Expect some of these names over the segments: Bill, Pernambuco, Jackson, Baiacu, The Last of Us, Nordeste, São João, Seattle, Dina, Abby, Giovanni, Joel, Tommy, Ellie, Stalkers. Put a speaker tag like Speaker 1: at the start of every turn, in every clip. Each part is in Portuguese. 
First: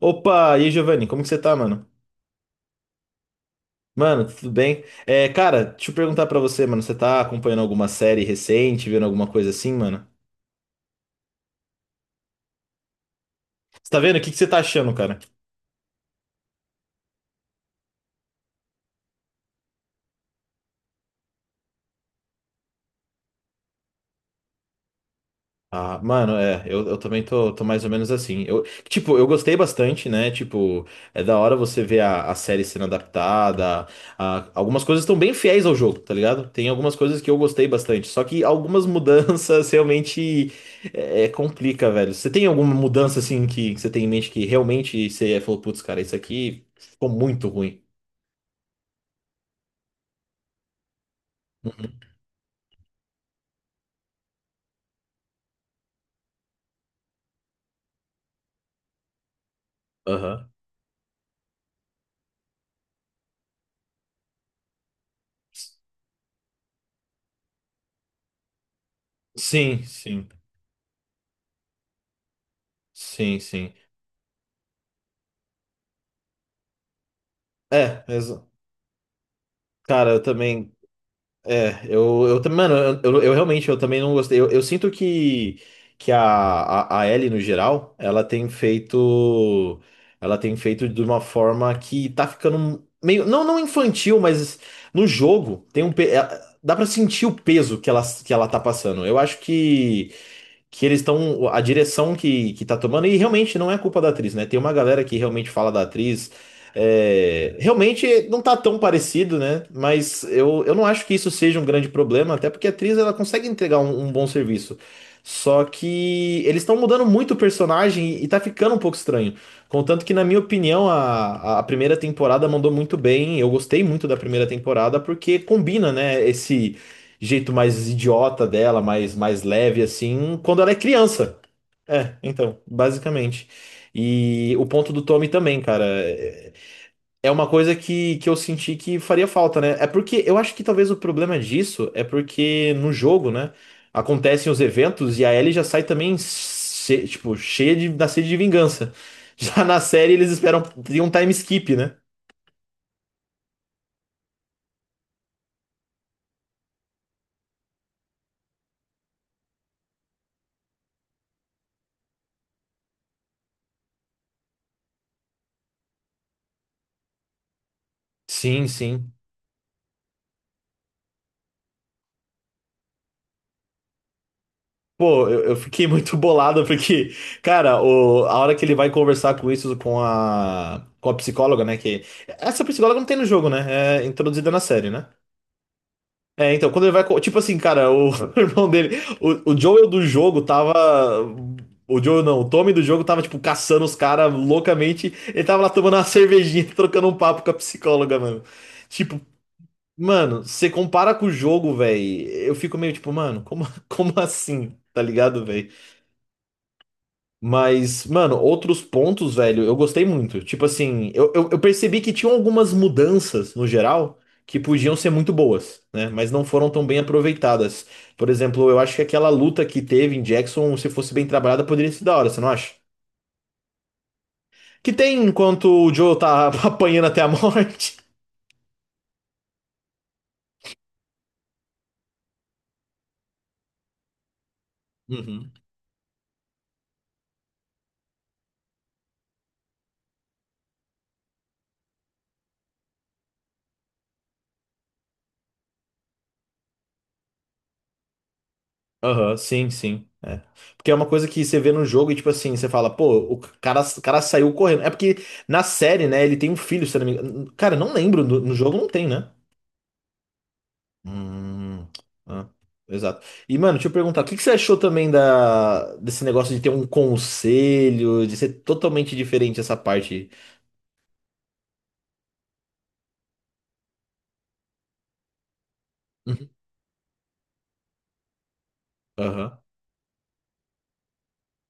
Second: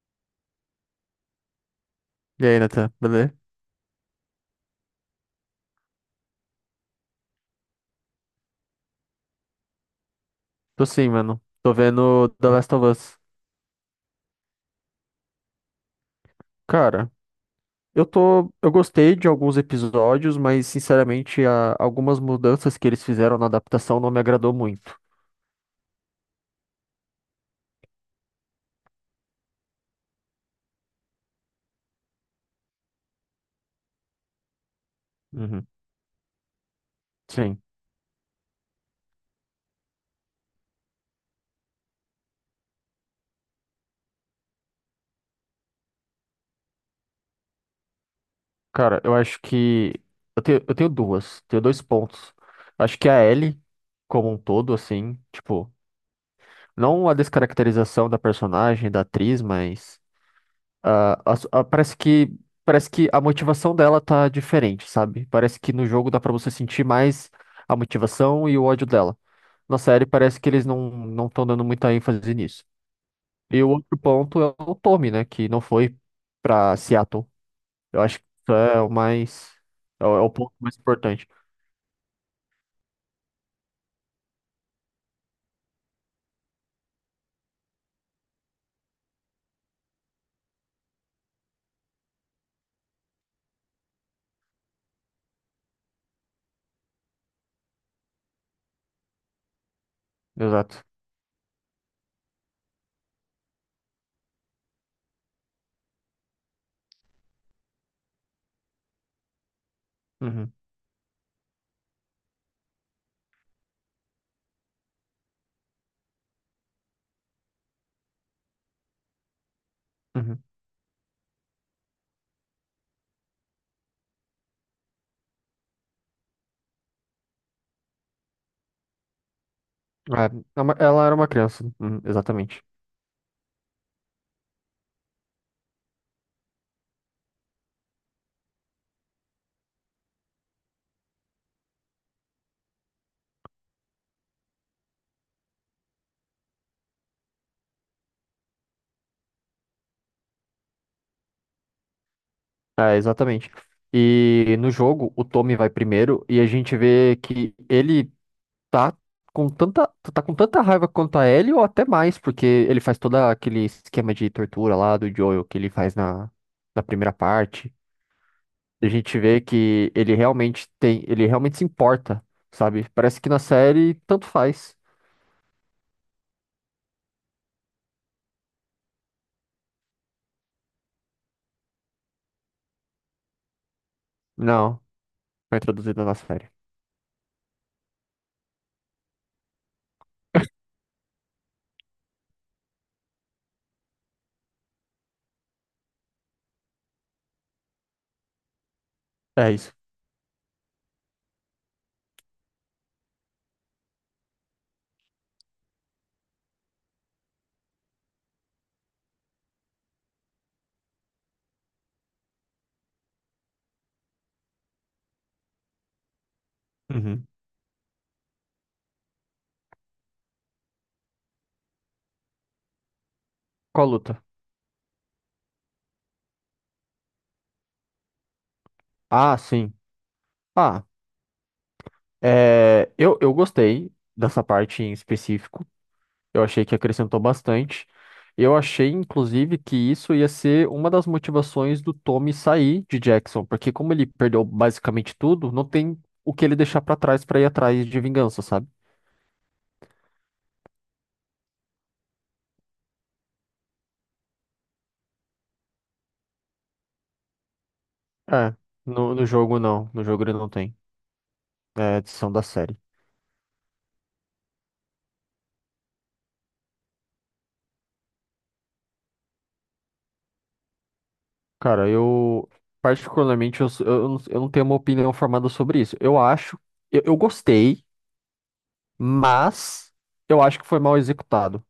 Speaker 1: Opa, e aí, Giovanni, como que você tá, mano?
Speaker 2: E aí, Nathan, beleza?
Speaker 1: Mano, tudo bem? Cara, deixa eu perguntar pra você, mano, você tá acompanhando alguma série recente, vendo alguma coisa assim, mano?
Speaker 2: Tô sim, mano. Tô vendo The Last of Us.
Speaker 1: Você tá vendo? O que que você tá achando, cara?
Speaker 2: Cara, eu tô. Eu gostei de alguns episódios, mas sinceramente, algumas mudanças que eles fizeram na adaptação não me agradou muito.
Speaker 1: Ah, mano, eu também tô, tô mais ou menos assim. Tipo, eu gostei bastante, né? Tipo, é da hora você ver a série sendo adaptada. Algumas coisas estão bem fiéis
Speaker 2: Uhum.
Speaker 1: ao jogo, tá ligado? Tem algumas coisas que eu
Speaker 2: Sim.
Speaker 1: gostei bastante. Só que algumas mudanças realmente complica, velho. Você tem alguma mudança, assim, que você tem em mente que realmente você falou, putz, cara, isso aqui ficou muito ruim.
Speaker 2: Cara, eu acho que. Eu tenho duas. Tenho dois pontos. Acho que a Ellie, como um todo, assim, tipo, não a descaracterização da personagem, da atriz, mas.
Speaker 1: Aham.
Speaker 2: Ah, a su- ah, parece que parece que a motivação dela tá diferente, sabe? Parece que no jogo dá pra você sentir mais a motivação e o ódio dela. Na
Speaker 1: Sim,
Speaker 2: série
Speaker 1: sim.
Speaker 2: parece que eles não estão dando muita ênfase nisso.
Speaker 1: Sim,
Speaker 2: E o
Speaker 1: sim.
Speaker 2: outro ponto é o Tommy, né, que não foi pra Seattle. Eu
Speaker 1: É,
Speaker 2: acho que
Speaker 1: mas,
Speaker 2: isso é o mais
Speaker 1: cara,
Speaker 2: é
Speaker 1: eu
Speaker 2: o ponto
Speaker 1: também.
Speaker 2: mais importante.
Speaker 1: É, mano, eu realmente, eu também não gostei. Eu sinto que a Ellie, no geral, ela tem feito de uma forma que tá ficando meio, não, não infantil, mas no jogo tem um, dá pra sentir o peso que ela tá passando. Eu acho
Speaker 2: Exato.
Speaker 1: que eles estão. A direção que tá tomando, e realmente não é culpa da atriz, né? Tem uma galera que realmente fala da atriz. É, realmente não tá tão parecido, né? Mas
Speaker 2: Uhum,
Speaker 1: eu não acho que isso seja um grande problema, até porque a atriz ela consegue entregar um bom serviço. Só que eles estão mudando muito o personagem e tá ficando um pouco estranho. Contanto que, na minha
Speaker 2: uhum.
Speaker 1: opinião, a primeira temporada mandou muito bem. Eu gostei muito da primeira temporada porque combina, né, esse jeito mais idiota dela, mais, mais leve,
Speaker 2: É,
Speaker 1: assim, quando
Speaker 2: é
Speaker 1: ela
Speaker 2: uma-
Speaker 1: é
Speaker 2: ela era uma
Speaker 1: criança.
Speaker 2: criança. Uhum,
Speaker 1: É, então,
Speaker 2: exatamente.
Speaker 1: basicamente. E o ponto do Tommy também, cara, é é uma coisa que eu senti que faria falta, né? É porque eu acho que talvez o problema disso é porque no jogo, né, acontecem os eventos e a Ellie já sai também, tipo, cheia de, da sede de vingança. Já na série eles esperam, tem um time skip, né?
Speaker 2: É, exatamente. E no jogo, o Tommy vai primeiro e a gente vê que ele tá com tanta, tu tá com tanta raiva quanto a Ellie ou até mais, porque ele faz todo aquele esquema de tortura lá do Joel que ele faz na, na primeira parte.
Speaker 1: Sim,
Speaker 2: A
Speaker 1: sim.
Speaker 2: gente vê que ele realmente tem, ele realmente se importa, sabe? Parece que na série tanto faz.
Speaker 1: Pô, eu fiquei muito bolado porque, cara, a hora que ele vai conversar com isso com a psicóloga, né? Que essa psicóloga não tem no jogo, né? É introduzida na
Speaker 2: Não,
Speaker 1: série, né?
Speaker 2: foi introduzido na série.
Speaker 1: É, então, quando ele vai. Tipo assim, cara, o irmão dele. O Joel do jogo tava. O Joel não, o Tommy do jogo tava, tipo, caçando os caras loucamente. Ele tava lá tomando uma cervejinha, trocando um papo com a psicóloga, mano. Tipo,
Speaker 2: É isso.
Speaker 1: mano, você compara com o jogo, velho. Eu fico meio tipo, mano, como, como assim? Tá ligado, velho? Mas, mano, outros pontos, velho, eu gostei muito. Tipo assim, eu percebi que tinham algumas mudanças no geral que podiam ser muito boas, né? Mas não foram tão bem
Speaker 2: Uhum.
Speaker 1: aproveitadas. Por exemplo, eu acho que aquela luta que teve em Jackson, se fosse bem trabalhada, poderia ser da hora, você não acha?
Speaker 2: Qual luta?
Speaker 1: Que tem enquanto o Joe tá apanhando até a morte.
Speaker 2: Ah, sim. Ah, é, eu gostei dessa parte em
Speaker 1: Uhum.
Speaker 2: específico. Eu achei que acrescentou bastante. Eu achei, inclusive, que isso ia ser uma das motivações do Tommy sair de Jackson, porque como ele perdeu basicamente tudo, não tem o que ele deixar pra trás pra ir atrás de vingança, sabe?
Speaker 1: Aham, sim, sim. É. Porque é uma coisa que você vê no jogo e, tipo assim, você fala, pô, o cara saiu correndo. É porque na série, né, ele tem um filho, se eu não me engano. Cara, não lembro, no
Speaker 2: É,
Speaker 1: jogo não tem,
Speaker 2: no, no
Speaker 1: né?
Speaker 2: jogo não, no jogo ele não tem. É
Speaker 1: Hum,
Speaker 2: a edição da
Speaker 1: ah,
Speaker 2: série.
Speaker 1: exato. E, mano, deixa eu perguntar, o que que você achou também da, desse negócio de ter um conselho, de ser totalmente diferente essa parte?
Speaker 2: Cara, eu particularmente eu, s- eu não tenho uma opinião formada sobre isso.
Speaker 1: Uhum.
Speaker 2: Eu gostei,
Speaker 1: Aham,
Speaker 2: mas eu acho que foi mal executado,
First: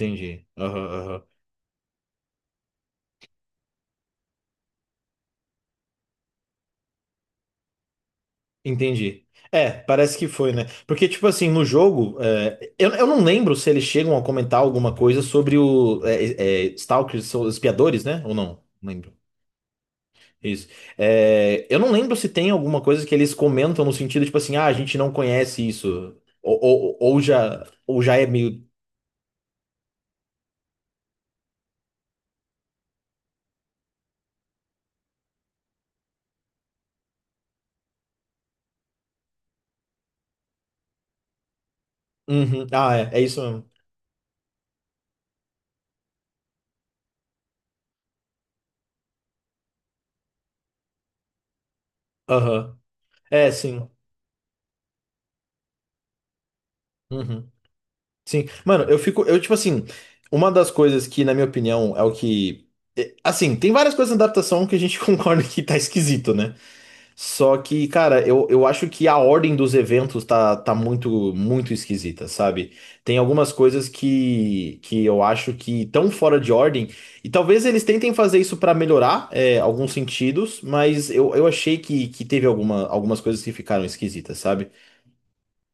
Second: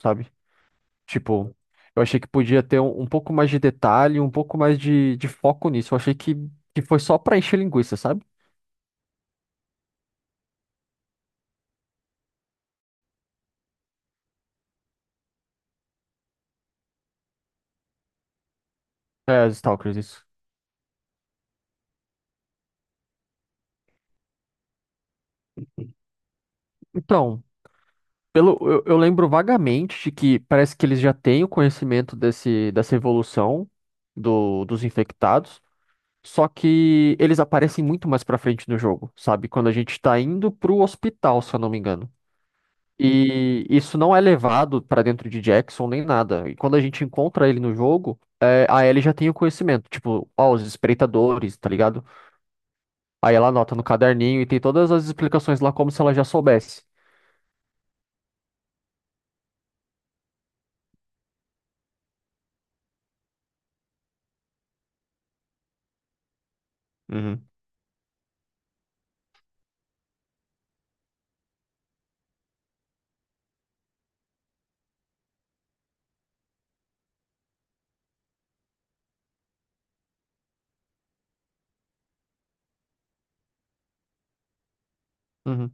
Speaker 2: sabe?
Speaker 1: Aham, aham.
Speaker 2: Tipo, eu achei que podia ter um, um pouco mais de detalhe, um pouco mais de foco nisso. Eu achei que foi só pra encher linguiça, sabe?
Speaker 1: Entendi. É, parece que foi, né? Porque, tipo assim, no jogo, eu não lembro se eles chegam a comentar alguma coisa sobre Stalkers, são os espiadores, né? Ou não? Não lembro.
Speaker 2: É, os Stalkers, isso.
Speaker 1: Isso. É, eu não lembro se tem alguma coisa que eles comentam no sentido, tipo assim, ah, a gente não conhece isso.
Speaker 2: Então,
Speaker 1: Ou já é meio.
Speaker 2: eu lembro vagamente de que parece que eles já têm o conhecimento desse, dessa evolução do, dos infectados, só que eles aparecem muito mais pra frente no jogo, sabe? Quando a gente tá indo pro hospital, se eu não me engano.
Speaker 1: Uhum. Ah, é, é isso
Speaker 2: E
Speaker 1: mesmo.
Speaker 2: isso não é levado pra dentro de Jackson nem nada. E quando a gente encontra ele no jogo, é, a Ellie já tem o conhecimento, tipo, ó, os espreitadores, tá ligado?
Speaker 1: Aham.
Speaker 2: Aí ela
Speaker 1: É,
Speaker 2: anota no
Speaker 1: sim.
Speaker 2: caderninho e tem todas as explicações lá como se ela já soubesse.
Speaker 1: Uhum. Sim, mano, eu tipo assim, uma das coisas que, na minha opinião, é o que. É, assim, tem várias coisas na adaptação que a gente concorda que tá esquisito, né?
Speaker 2: Uhum,
Speaker 1: Só que, cara, eu acho que a ordem dos eventos tá muito, muito esquisita, sabe? Tem algumas coisas que eu acho que estão fora de ordem, e talvez eles tentem fazer isso pra melhorar, é, alguns sentidos, mas eu achei que teve alguma, algumas coisas que ficaram esquisitas, sabe?
Speaker 2: uhum.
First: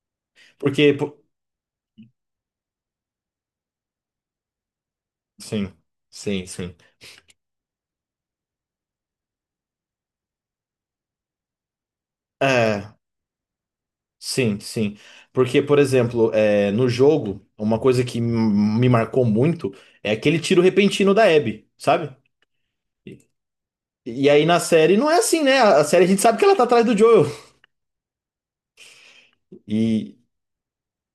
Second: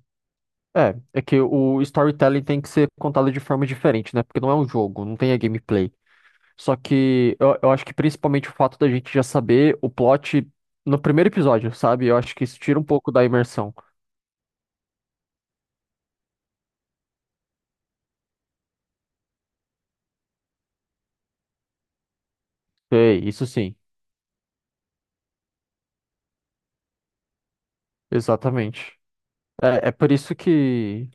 Speaker 1: Porque.
Speaker 2: É, é que o storytelling tem que ser contado de forma diferente, né? Porque não é um jogo, não tem a
Speaker 1: Sim,
Speaker 2: gameplay.
Speaker 1: sim, sim.
Speaker 2: Só que eu acho que principalmente o fato da gente já saber o plot no primeiro episódio, sabe? Eu acho que isso tira um
Speaker 1: É.
Speaker 2: pouco da imersão.
Speaker 1: Sim, sim. Porque, por exemplo, é, no jogo, uma coisa que me marcou muito é aquele tiro repentino da Abby, sabe? E,
Speaker 2: Sei, isso sim,
Speaker 1: e aí na série não é assim, né? A série a gente sabe que ela tá atrás do Joel.
Speaker 2: exatamente. É, é por
Speaker 1: E.
Speaker 2: isso que,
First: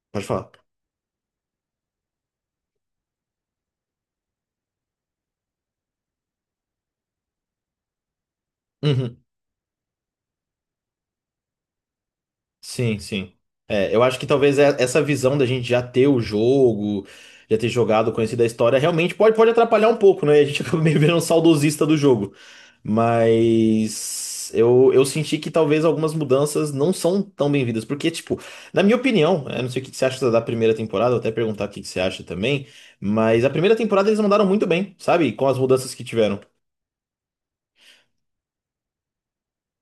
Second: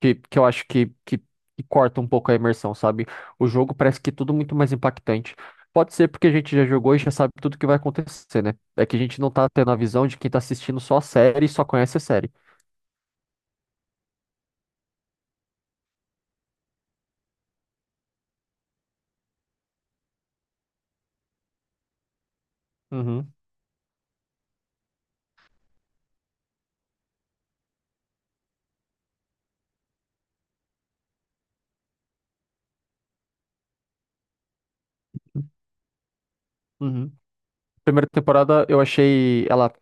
Speaker 2: que,
Speaker 1: Pode
Speaker 2: que eu
Speaker 1: falar.
Speaker 2: acho que corta um pouco a imersão, sabe? O jogo parece que é tudo muito mais impactante. Pode ser porque a gente já jogou e já sabe tudo que vai acontecer, né? É que a
Speaker 1: Uhum.
Speaker 2: gente não tá tendo a visão de quem tá assistindo só a série e só conhece a série.
Speaker 1: Sim, sim. É, eu acho que talvez essa visão da gente já ter o jogo, já ter jogado, conhecido a história, realmente pode, pode atrapalhar um pouco, né? A gente acaba meio virando um saudosista do jogo.
Speaker 2: Uhum,
Speaker 1: Mas eu senti que talvez algumas mudanças não são tão bem-vindas. Porque, tipo, na minha opinião, eu não sei o que que você acha da primeira temporada, vou até perguntar o que que você acha também. Mas a primeira temporada eles mandaram muito bem, sabe? Com as mudanças que tiveram.
Speaker 2: uhum. Primeira temporada eu achei ela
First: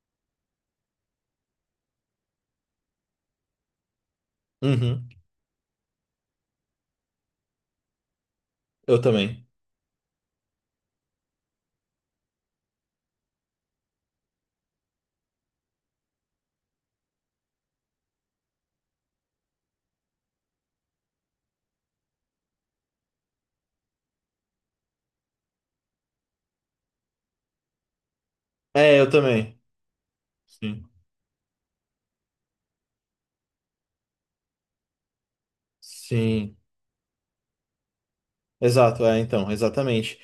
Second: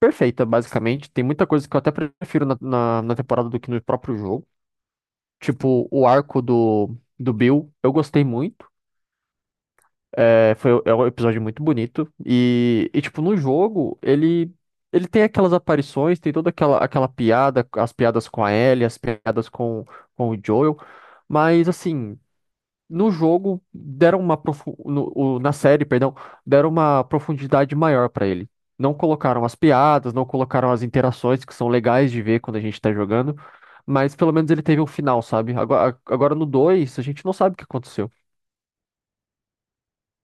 Speaker 2: perfeita, basicamente. Tem muita coisa que eu até prefiro na temporada do que no próprio jogo.
Speaker 1: Uhum,
Speaker 2: Tipo, o arco do Bill, eu gostei muito.
Speaker 1: eu também.
Speaker 2: É, foi, é um episódio muito bonito. E, tipo, no jogo, ele tem aquelas aparições, tem toda aquela, aquela piada, as piadas com a Ellie, as piadas com o Joel. Mas, assim, no jogo, deram uma profu- no, o- na série, perdão, deram uma profundidade maior pra ele. Não
Speaker 1: É, eu
Speaker 2: colocaram as
Speaker 1: também.
Speaker 2: piadas, não colocaram as
Speaker 1: Sim.
Speaker 2: interações, que são legais de ver quando a gente tá jogando. Mas pelo menos ele teve um final, sabe? Agora no
Speaker 1: Sim.
Speaker 2: 2 a gente não sabe o que aconteceu.
Speaker 1: Exato, é, então, exatamente.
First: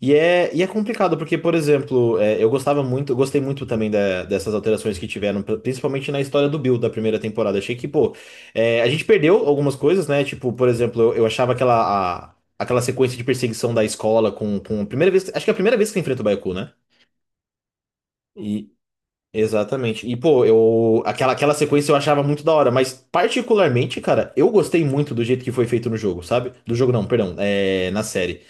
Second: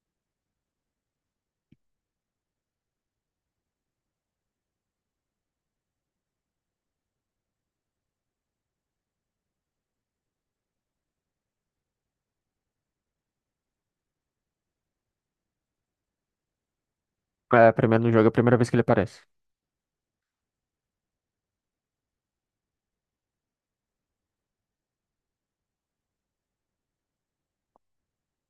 Speaker 1: E é complicado, porque, por exemplo, é, eu gostava muito, eu gostei muito também dessas alterações que tiveram, principalmente na história do Bill da primeira temporada. Achei que, pô, é, a gente perdeu algumas coisas, né? Tipo, por exemplo, eu achava aquela, aquela sequência de perseguição da escola com a primeira vez, acho que é a primeira vez que você enfrenta o Baiacu, né?
Speaker 2: É, primeiro no jogo, é a primeira
Speaker 1: E,
Speaker 2: vez que ele aparece.
Speaker 1: exatamente. E, pô, eu, aquela, aquela sequência eu achava muito da hora, mas particularmente, cara, eu gostei muito do jeito que foi feito no jogo, sabe? Do jogo não, perdão, é, na série.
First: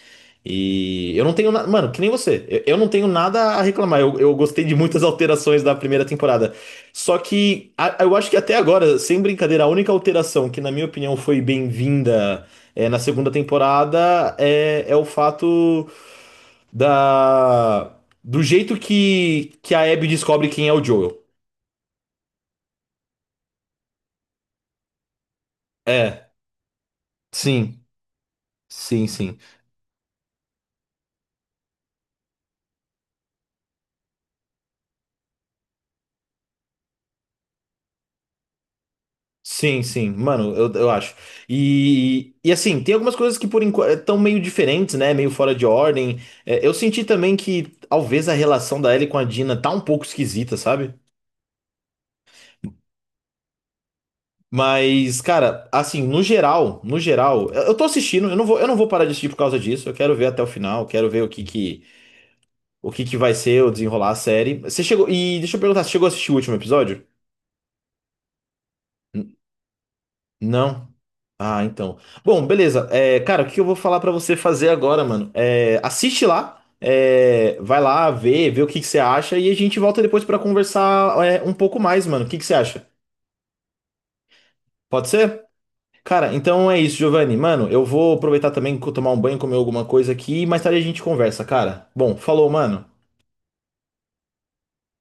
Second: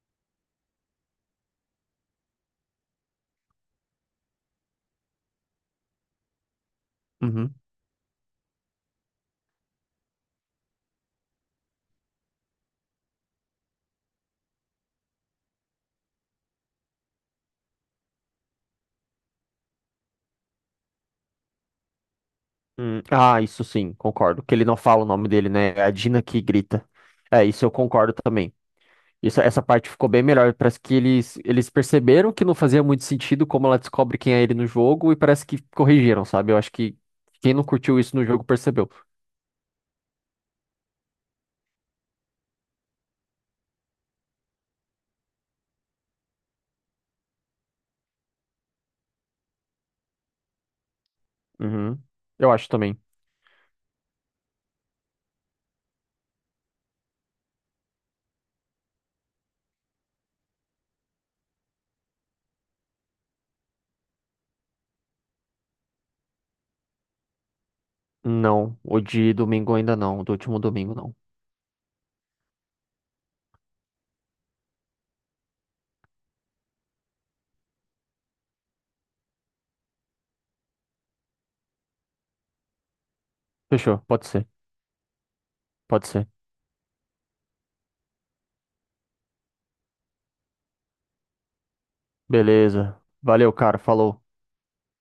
Speaker 1: E eu não tenho nada. Mano, que nem você. Eu não tenho nada a reclamar. Eu gostei de muitas alterações da primeira temporada. Só
Speaker 2: Uhum.
Speaker 1: que eu acho que até agora, sem brincadeira, a única alteração que, na minha opinião, foi bem-vinda é, na segunda temporada é o fato da. Do jeito que a Abby descobre quem é o Joel.
Speaker 2: Ah, isso sim, concordo. Que ele não fala o nome dele, né? É a Dina
Speaker 1: É,
Speaker 2: que grita. É, isso eu
Speaker 1: sim,
Speaker 2: concordo também.
Speaker 1: sim, sim.
Speaker 2: Isso, essa parte ficou bem melhor. Parece que eles perceberam que não fazia muito sentido como ela descobre quem é ele no jogo e parece que corrigiram, sabe? Eu acho que quem não curtiu isso no jogo percebeu.
Speaker 1: Sim, sim, mano, eu acho. E assim, tem algumas coisas que por enquanto estão meio diferentes, né? Meio fora de ordem. É, eu senti também que talvez a relação da Ellie com a Dina tá um pouco esquisita, sabe?
Speaker 2: Uhum. Eu acho também.
Speaker 1: Mas, cara, assim, no geral, no geral, eu tô assistindo, eu não vou parar de assistir por causa disso. Eu quero ver até o final, quero ver o que que vai ser, o desenrolar a série. E deixa eu perguntar, você chegou a assistir o último episódio?
Speaker 2: Não, o de
Speaker 1: N-
Speaker 2: domingo ainda não, do último
Speaker 1: Não?
Speaker 2: domingo não.
Speaker 1: Ah, então. Bom, beleza. É, cara, o que eu vou falar pra você fazer agora, mano? É, assiste lá, é, vai lá ver, vê o que que você acha e a gente volta depois pra conversar, é, um pouco mais, mano. O que que você acha?
Speaker 2: Fechou, pode ser,
Speaker 1: Pode ser?
Speaker 2: pode ser.
Speaker 1: Cara, então é isso, Giovanni. Mano, eu vou aproveitar também, tomar um banho, comer alguma coisa aqui e mais tarde a gente conversa, cara. Bom, falou, mano.
Speaker 2: Beleza. Valeu, cara, falou.